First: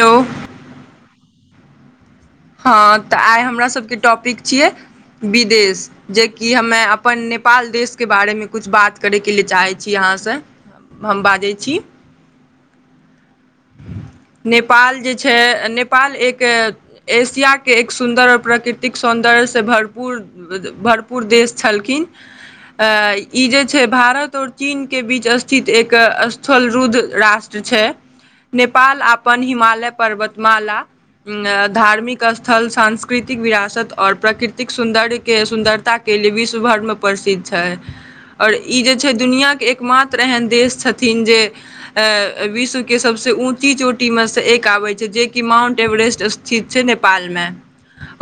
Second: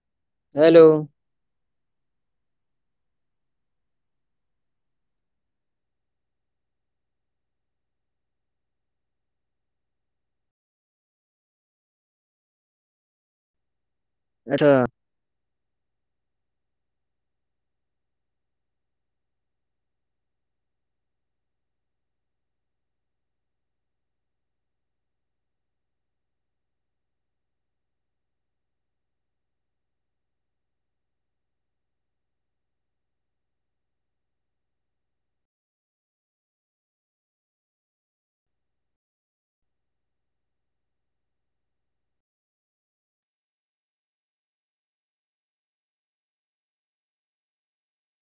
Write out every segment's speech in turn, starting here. Hello. Hello. हँ त आइ हमरा सभके टॉपिक छियै, विदेश जेकि हम अपन नेपाल देशके बारेमे किछु बात करयके लिए चाहै, अहांसे, हम बाजै छी। अच्छा नेपाल जे छै, नेपाल एक के एशियाक के एक सुन्दर और प्राकृतिक सौन्दर्यसँ भरपू भरपूर देश छलखिन, ई जे छै भारत और चीन के बीच स्थित एक स्थलरुद्ध राष्ट्र छै, नेपाल अपन हिमालय पर्वतमाला धार्मिक स्थल, सांस्कृतिक विरासत और प्राकृतिक सौन्दर्यके सुन्दरताके लिए विश्व भरिमे प्रसिद्ध छै, और ई जे छै दुनिआके एकमात्र एहन देश छथिन जे विश्वके सभसँ ऊँची चोटीमे सँ एक आबै छै जेकि माउन्ट एवरेस्ट स्थित छै नेपाल मे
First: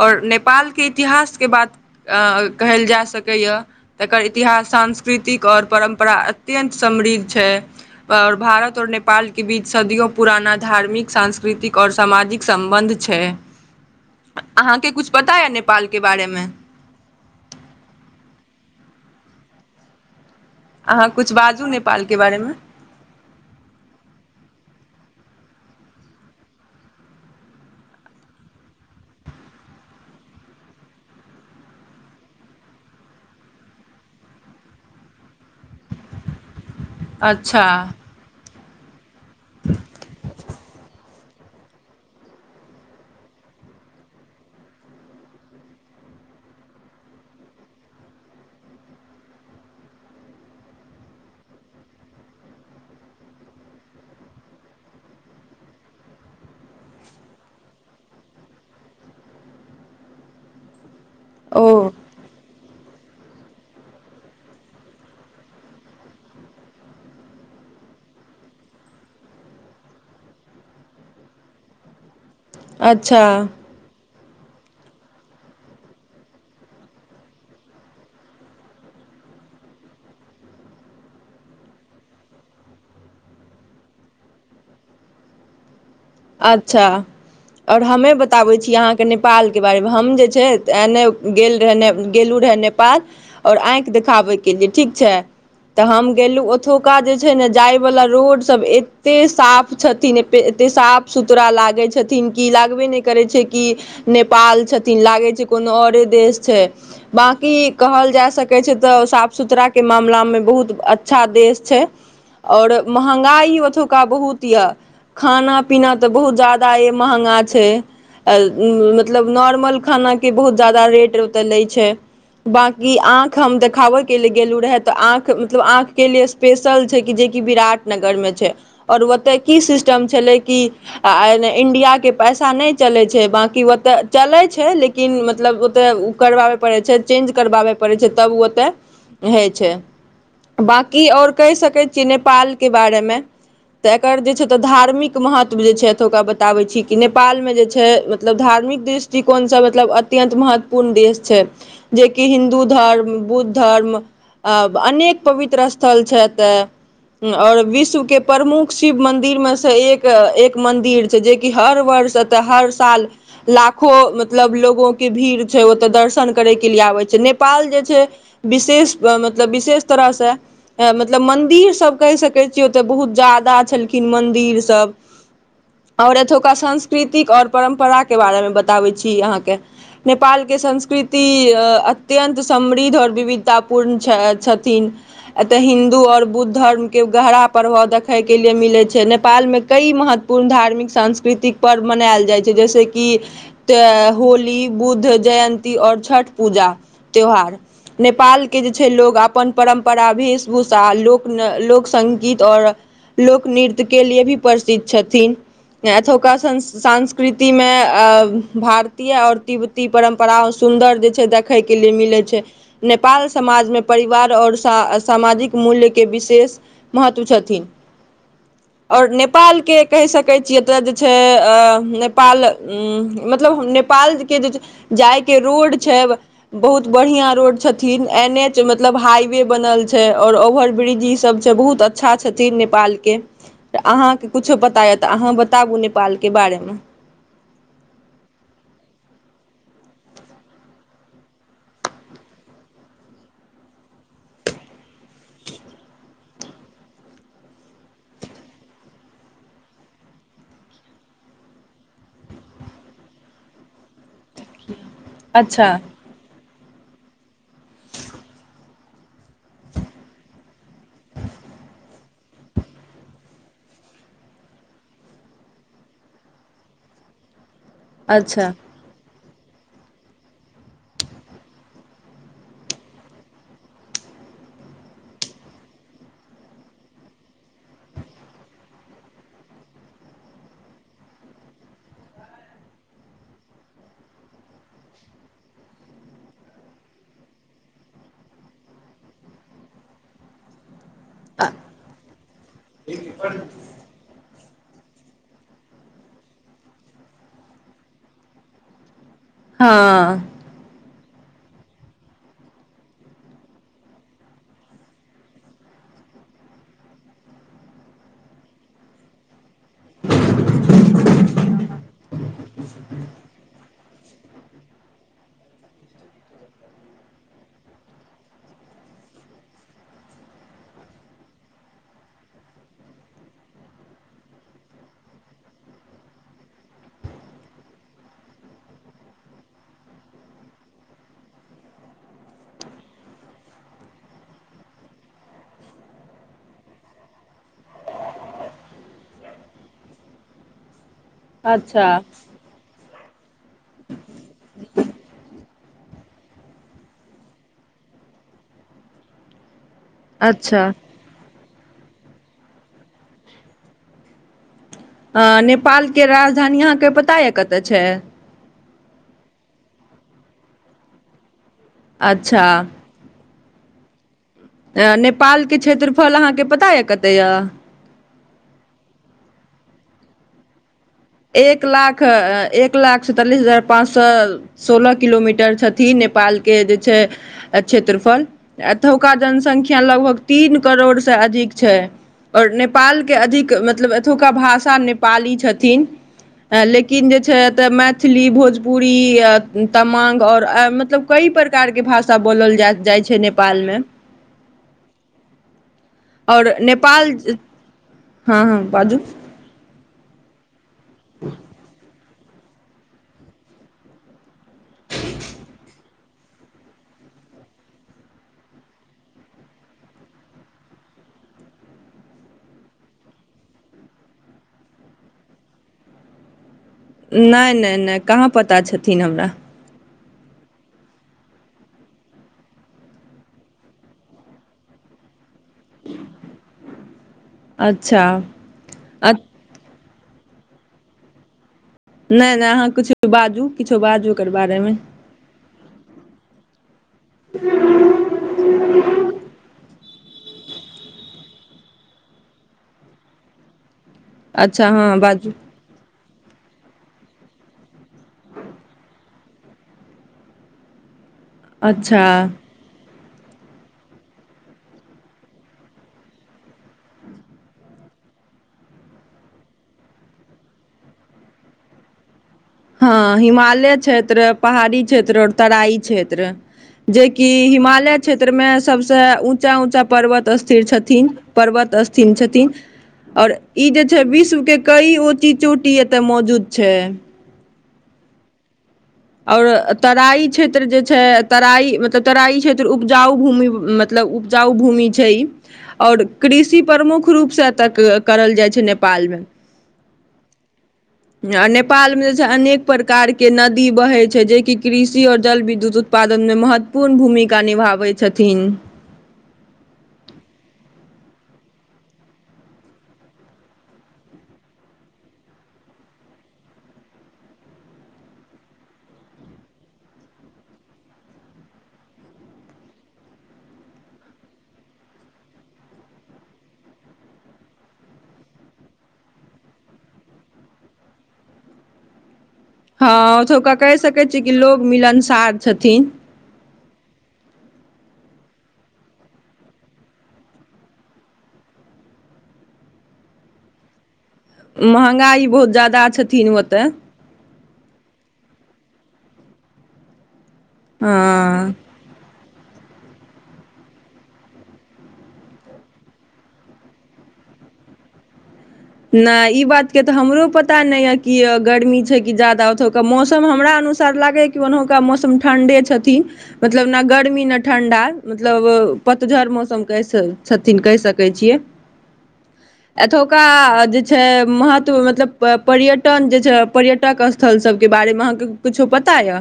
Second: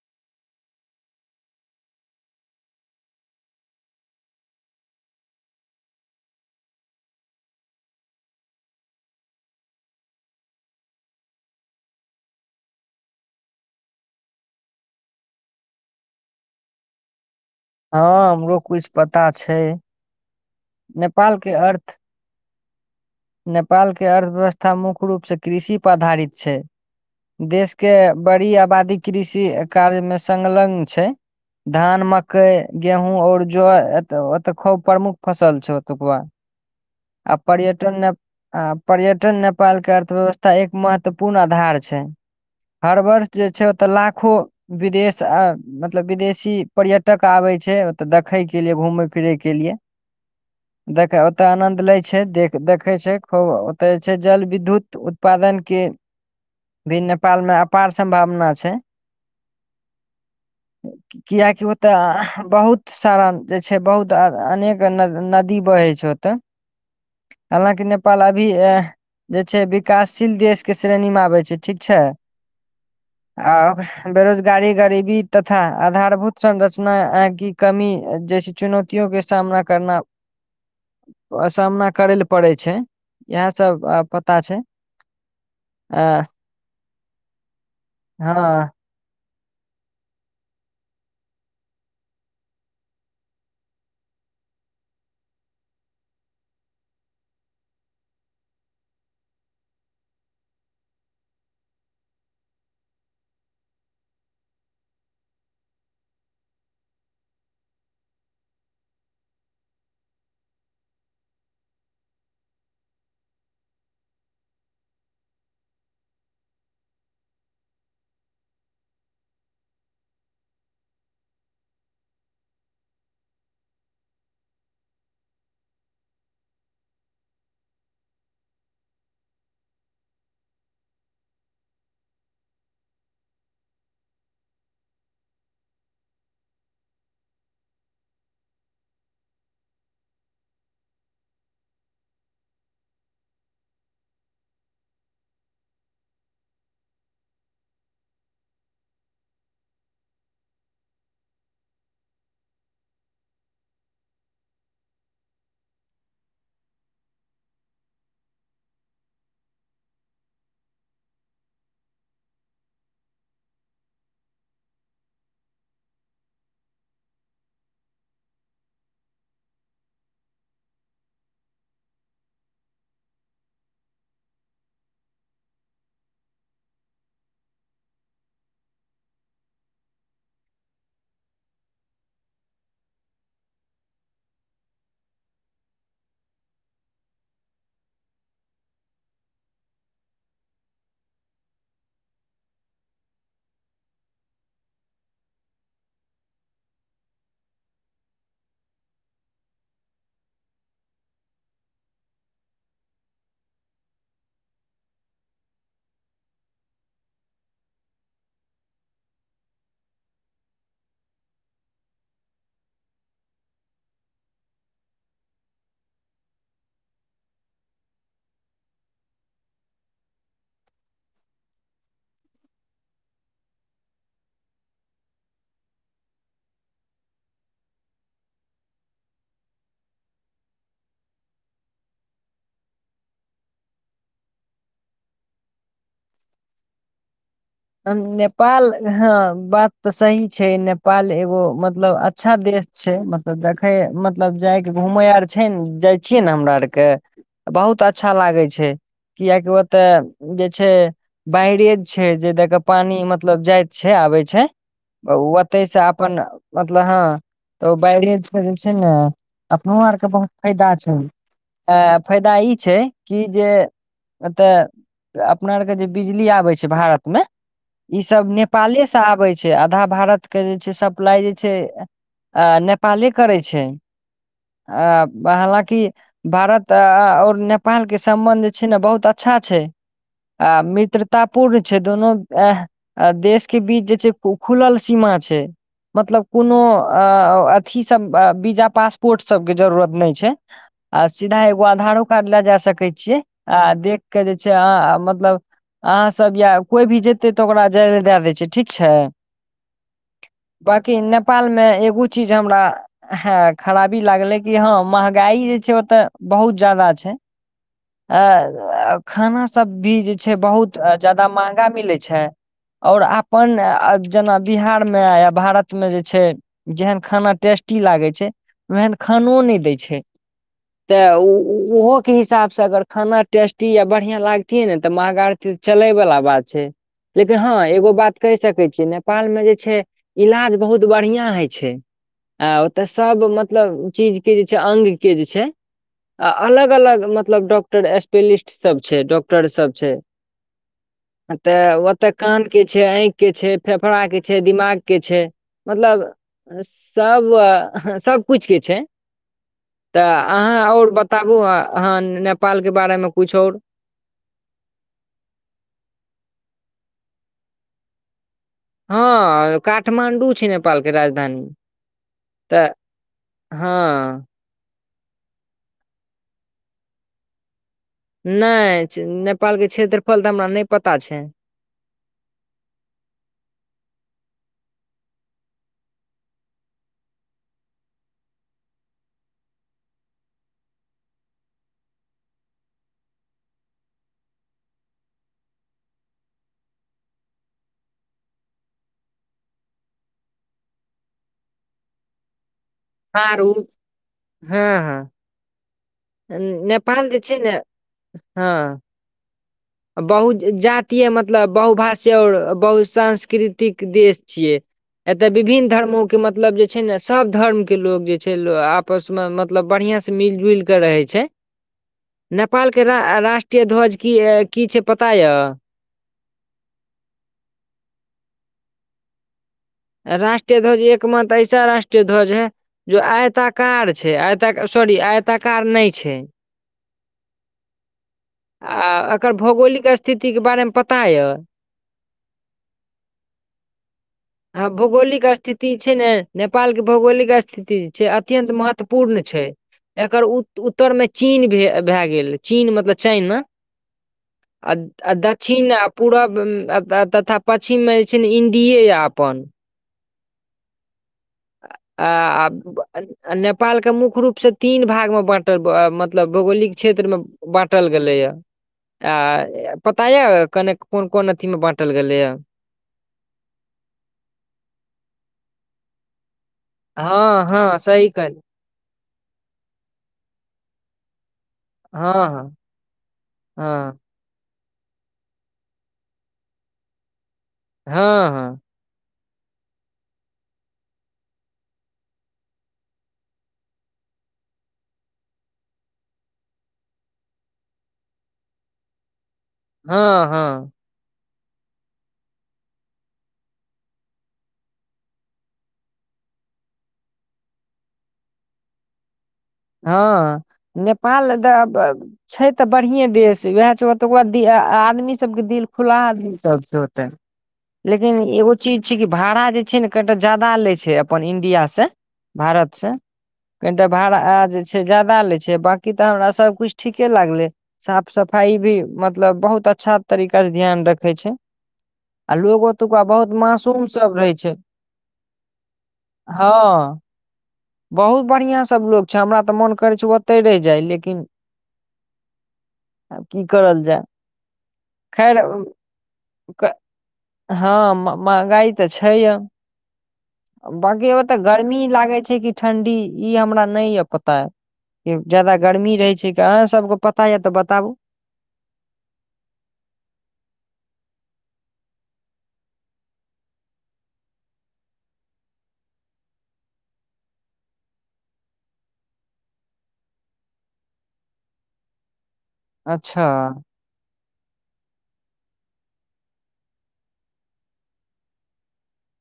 और नेपाल के इतिहास के बात कहल जा सकैये तकर इतिहास सांस्कृतिक और परम्परा अत्यन्त समृद्ध छै और भारत और नेपाल के बीच सदियों पुराना धार्मिक सांस्कृतिक और सामाजिक सम्बन्ध छै। अहांके किछु पता अछि नेपाल के बारे मे? हँ हमरो कुछ पता छै। अहाँ कुछ नेपाल के बाजू अर्थ, नेपालके बारेमे नेपालके अर्थव्यवस्था मुख्य मुख्य रूप से कृषि पर आधारित छै, देश के बड़ी आबादी कृषि कार्य मे संलग्न छै, धान मकई गेहूँ और ज ओत के प्रमुख फसल छौ ओतूकबा। आ अच्छा पर्यटन ने आ पर्यट नेपाल के अर्थव्यवस्था एक मात तऽ पूर्ण आधार छै हर वर्ष जे छै ओतऽ लाखो विदेश मतलब विदेशी पर्यटक आबे छै ओतऽ देखे के लिए घूमे फिरे के लिए। देख ओतय आनन्द लै छै देख देखै छै खूब ओतय जे छै जल विद्युत उत्पादन के भी नेपालमे अपार सम्भावना छै। किएकि ओ तऽ बहुत सारण जे छै बहुत अनेक। गंगा नदी बहे छै ओतऽ हलाकि नेपाल अभी जे छै विकासशील देश के श्रेणी मे आबै छै ठीक छै। अच्छा आ बेरोजगारी गरीबी तथा आधारभूत संरचना की कमी जैसे चुनौतियो के सामना। करना सामना करै लए पड़ै छै इएह सब पता छै। अ अच्छा आओर हमे बताबै हँ छी अहाँके नै नेपालके बारेमे हम जे छै गेलहु रह नेपाल आओर आँखि देखाबैके लिए ठीक छै तऽ हम गेलहु ओतुका जे छै ने जाइवला रोड सब एते साफ छथिन एते साफ। सुतरा लागै छथिन कि लागबे नै करै छै कि नेपाल छथिन लागै छै कोनो औरे देश छै बाँकी कहल जा सकै छै तऽ साफ सुथराके मामलामे बहुत अच्छा देश छै और मंहगाई ओथोका बहुत यए खाना पीना तऽ बहुत ज्यादा ए मंहगा छै ए अ मतलब नॉर्मल खानाके बहुत ज्यादा रेट ओतऽ लै छै बाँकी आँख हम देखाबैके लेल गेलु रहै तऽ आँख मतलब आँख के लिए स्पेशल छै कि जेकि विराट नगरमे छै और ओतय की सिस्टम छलै की आ न इण्डियाके पैसा नै चलै छै बाँकी ओतऽ चलै छै लेकिन मतलब ओतऽ उ करबाबै पड़ै छै चेन्ज करबाबै पड़ै छै तब उ ओता हय छै बाँकी और कह सकै छियै नेपालके बारे मे तऽ एकर जे छै धार्मिक महत्व जे छै एतोका बताबै छी कि नेपाल मे जे छै मतलब धार्मिक दृष्टिकोण से मतलब अत्यंत महत्वपूर्ण देश छै जेकि हिन्दू धर्म बुद्ध धर्म अ अनेक पवित्र स्थल छै एता उम्म और विश्व के प्रमुख शिव मदिर मे से एक के एक मन्दिर छै जेकि हर वर्ष एतऽ हर साल लाखो मतलब लोगोे भीड़ छै ओतऽ दर्शन करैके लिए आबै छै, नेपाल जे छै विशेष मतलब विशेष तरह से मतलब मन्दिर सब कह सकै छियै ओतऽ बहुत ज्यादा छलखिन मन्दिर सब और एतोका संस्कृतिक और परम्परा के बारेमे बताबै छी अहाँके नेपालके संस्कृति अ अत्यन्त समृद्ध और विविधता पूर्ण छथिन एतय हिन्दू और बुद्ध धर्मके गहरा प्रभाव देखैके लिए मिलै छै नेपाल मे कई महत्वपूर्ण धार्मिक सांस्कृतिक पर्व मनायल जाइ छै जैसे कि ए होली, बुद्ध जयन्ती और छठ पूजा त्यौहार नेपाल के जे छै लोग अपन परम्परा वेश भूषा लोक न लोक संगीत और लोकनृत्य के लिए भी प्रसिद्ध छथिन एतोका संस्कृतिमे अ भारतीय और तिब्बती परम्परा सुन्दर जे छै देखै के लिए मिलै छै नेपाल समाजमे परिवार और सामाजिक मूल्यके विशेष महत्व छथि और ने नेपाल के कह सकै छियै एतऽ जे छै ए ए नेपाल उम्म मतलब नेपालके जे जाइ के रोड छै बहुत बढ़िया रोड छथिन एन एच मतलब हाइवे बनल छै और ओवर ब्रिज ई सब छै बहुत अच्छा छथिन नेपालके तऽ अहाँके किछो पता यऽ तऽ अहाँ बताबु नेपाल के बारे मे अ नेपाल हां बात तऽ सही छै नेपाल एगो मतलब अच्छा देश छै मतलब देखै मतलब जायके घूमै आर छै नै जाइ छियै ने हमरा आरके बहुत अच्छा लागै छै कियाकि ओतय जे छै बायरेज छै जे देख के पानी मतलब जाएत छै आबे छै अ उ ओते अच्छा से अपन मतलब हां तऽ बायरेज से जे छै नै अपनो आरके बहुत फायदा छै ए फायदा ई छै कि जे एतऽ अपना आर के जे बिजली आबै छै भारत मे ई सब अच्छा नेपाले से आबे छै। आधा भारतके जे छै सप्लाइ जे छै अ नेपाले करै छै अ हालांकि भारत आ अ और नेपालके सम्बन्ध जे छै ने बहुत अच्छा छै आ मित्रता पूर्ण छै दोनो ऐह अ देश के बीच जे छै खुलल सीमा छै मतलब कोनो अ अ अथी सब वीजा पासपोर्ट सबके जरूरत नै छै। आ सीधा एगो आधारो कार्ड ले जाय सकै छीये आ देख के जे छै आ मतलब अहाँ सब या कोइ भी जे ते तऽ ओकरा जाए लै दए दै छै ठीक छै। हां। नेपाल मे एगो चीज हमरा ह खराबी लागले कि हां महंगाई जे छै ओते बहुत ज्यादा छै ए खाना स सब भी जे छै बहुत अ ज्यादा महंगा मिले छै और आपन अ जेना बिहार में या भारत में जे छै जेहेन खाना टेस्टी लागे छै ओहेन खानो नै दय छै तऽ उ उ उहो के हिसाब से अगर खाना टेस्टी या बढ़िया लागतिए ने तऽ मंहगा रहथिए त चले बला बात छै। लेकिन हां एगो बात कह सकै छियै नेपालमे जे छै इलाज बहुत बढ़िया हय छै आ ओतय सब मतलब चीजके जे छै अंग के जे छै आ अलग अलग मतलब डॉक्टर स्पेलिस्ट सब छै, डॉक्टर सब छै‌। तऽ अच्छा ओते कान के छै, आंई के छै, फेफड़ा के छै, दिमाग के छै। मतलब सब सब किछ के छै। तऽ अहाँ अच्छा और बताबू अ अहाँ नेपालके बारेमे कुछ और अं नेपालके राजधानी अहाँके पता यै कतय छै। हॅं काठमाण्डू छै नेपालके राजधानी। अच्छा हां। ए नेपालके क्षेत्रफल अहाँके पता यै कते य। नै छे नेपाल के क्षेत्रफल तऽ हमरा नै एक लाख एक लाख सैंतालिस हजार पाँच सौ सोलह किलोमीटर छथि नेपालके जे छै क्षेत्रफल एतोका जनसंख्या लगभग तीन करोड़ से अधिक छै और नेपालके अधिक मतलब एतोका भाषा नेपाली छथिन। लेकिन जे छै एतऽ मैथिली, भोजपुरी, तमांग आओर मतलब कई प्रकारके भाषा बोलल जाइत जाइ छै आरू नेपालमे। हँ हँ आओर नेपाल नेपालजे छै ने हँ हँ बाजू बहु जाति तीय मतलब बहुभाष छै आओर बहुत सांस्कृतिक देश छियै एतय विभिन्न धर्मो के मतलब जे छै ने सब धर्मके लोग जे छै लो आपसमे मतलब बढ़िआं से मिल जुल कऽ रहै छै नेपालके रा राष्ट्रीय ध्वज की ए की छै पता यऽ? नहि नहि नहि कहाँ पता छथिन हमरा। राष्ट्रीय ध्वज एक मात्र ऐसा राष्ट्रीय ध्वज है जो आयताकार छै आयताक सॉरी आयत ताकात नहि छै अच्छा आ अ अकर भौगोलिक स्थ स्थितिके बारेमे पता यऽ नहि नहि अहाँ कुछो बाजू किछो बाजू ओकर आ बारेमे भौगोलिक स्थित ति छै ने नेपाल के भौगोलिक स्थिति छै अत्यन्त महत्वपूर्ण छै। एकर उत उत्तरमे चीन भे भए गेल चीन मतलब चाईना अच्छा आ हँ द बाजू दक्षिण आ पूरब अ त तथा पछिममे जे छै ने इण्डिये यै अप अपनन आ अच्छा आब आ नेपाल के मुख्य रूप से तीन भाग मे बाटल मतलब भौगोलिक क्षेत्र मे बाटल गेले या आ पता य कने कोन कोन अथी मे बाटल गेलै या हँ हिमालय क्षेत्र पहाड़ी क्षेत्र आऔर तराई क्षेत्र जेकि हँ हँ हिमालय सही कहल क्षेत्रमे सब च ऊँचा ऊँचा पर्वत स्थिर छथिन। पर्वत स्थिन हँ छथिन हँ और ई जे हँ छै विश्व के कई ऊॅंची चोटी एतऽ मौजूद छै। हँ हँ आओर तराई क्षेत्र जे छै तराई मतलब तराई क्षेत्र उपजाउ भूमि मतलब उपजाउ भूमि छै ई आओर कृषि प्रमुख रूपसँ एतय करल जाइ छै नेपालमे हँ हँ आ नेपालमे जे छै अनेक प्रकारके नदी बहै छै जेकि कृषि आऔर जल विद्युत उत्पादनमे महत्वपूर्ण भूमिका निभाबै छथिन हँ नेपाल छै तऽ बढ़िएँ देश उएह छै ओत बाद आदमीसभके दिल खुला आदमीसभ छै ओतै लेकिन एगो चीज छै कि भाड़ा जे छै ने कनिटा जा्यादा लैत छै अपन इं्डियासँ भारतसँ कनिटा भाड़ा जे छै जादा लै छै बाँकी तऽ हमरा सभकिछु ठीके लागलै साफ सफाइ भी मतलब बहुत अच्छा तरीकासँ ध्यान रखै छै आ लोग हँ ओतुका बहुत ओतुका कहि मासूम सकै सब छियै कि रहै छै लोकोग मिलनसार छथिन हँ बहुत बढ़िआं सभ लोक छै हमरा तऽ मोन करै छै ओतहि रहि जाय लेकिन आब की करल जाय महँगाई बहुत खैर ज्याददा छथिन कन मत क- हँ महगाइ तऽ छै य बगे ओ तऽ हँ गर्मी लागै छै कि ठण्डी ई हमरा नहि यऽ पता य जाादा गर्मी रहै छै कि अहाँ सबके पता यऽ तऽ बताबू नहि ई बातके तऽ हमरो पता नहि यए कि गर्मी छै कि जाादा ओतुका मौसम हमरा अनुसार लागैए कि ओनहुका मौसम ठण्ढे छथिन मतलब ने गर्मी ने ठण्ढा मतलब पतझड़ मौसम कैस छथिन कहि सकै छियै एतुका अच्छा जे छै महत्व मतलब पर्यटन के छै पर्यटक स्थल सभ के बारे में आहा के कुछो पता या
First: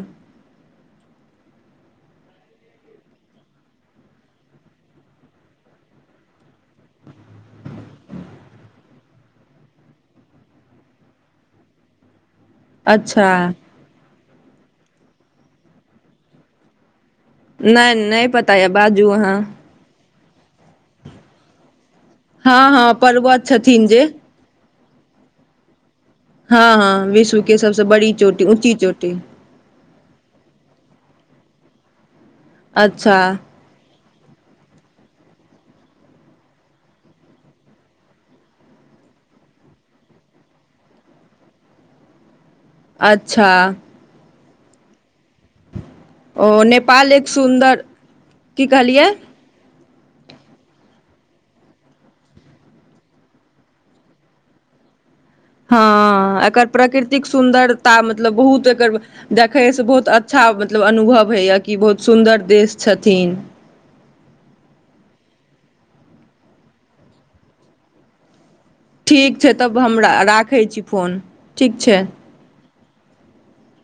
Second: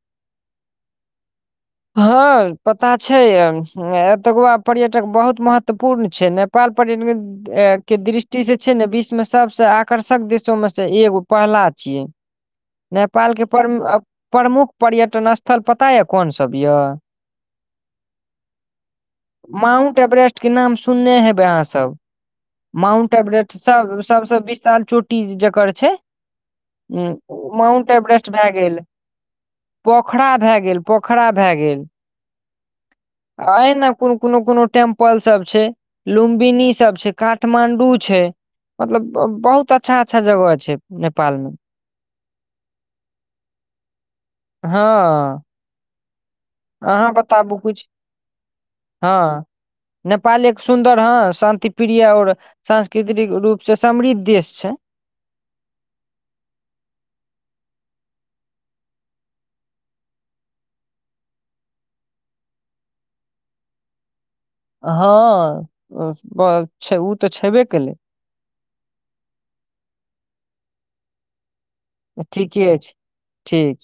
हँ पता छै एतको आब पर्यटक बहुत महत्वपूर्ण छै नेपाल पर्यटक के दृष्टिसँ छै ने विश्वमे सभसँ आकर्षक देशोमे सँ एगो पहला छियै अच्छा नेपाल के पर प्रमुख पर्यटन स्थल पता है कोनस सभ य नहि नहि पता य बाजू अहाँ माउंट एवरेस्ट के नाम सुनने हेबै अहाँ सब हँ हँ माउंट पर्वत एवरेस्ट छथिन सब जे सबसँ विशाल चोटी जकर छै हँ हँ ह विश्वके सबसँ माउंट बड़ी एवरेस्ट चोटी भए ऊँची गेल चोटी पोखरा भए गेल पोख भए गेल अच्छा ए ने कोनो कोनो टेम्पल सभ छै लुंबिनी ई सब छै काठमांडू छै मतलब बहुत अच्छा जगह छै नेपाल में अच्छा हँ। ओ अहाँ नेपाल एक बताबू सुन्दर, कुछ की कहलियै हँ नेपाल एक सुन्दर हँ शान्तिप्रिय आओर सांस्कृतिक रूपसँ समृद्ध देश छै। हँ एकर प्रकृतिक सुन्दरता मतलब बहुत एकर देखयसँ बहुत अच्छा मतलब अनुभव होइए कि बहुत सुन्दर देश छथिन। हँ ओ तऽ छबे केलै ठीक छै तब हम र राखै छी फोन। ठीक छै ठीके छै ठीक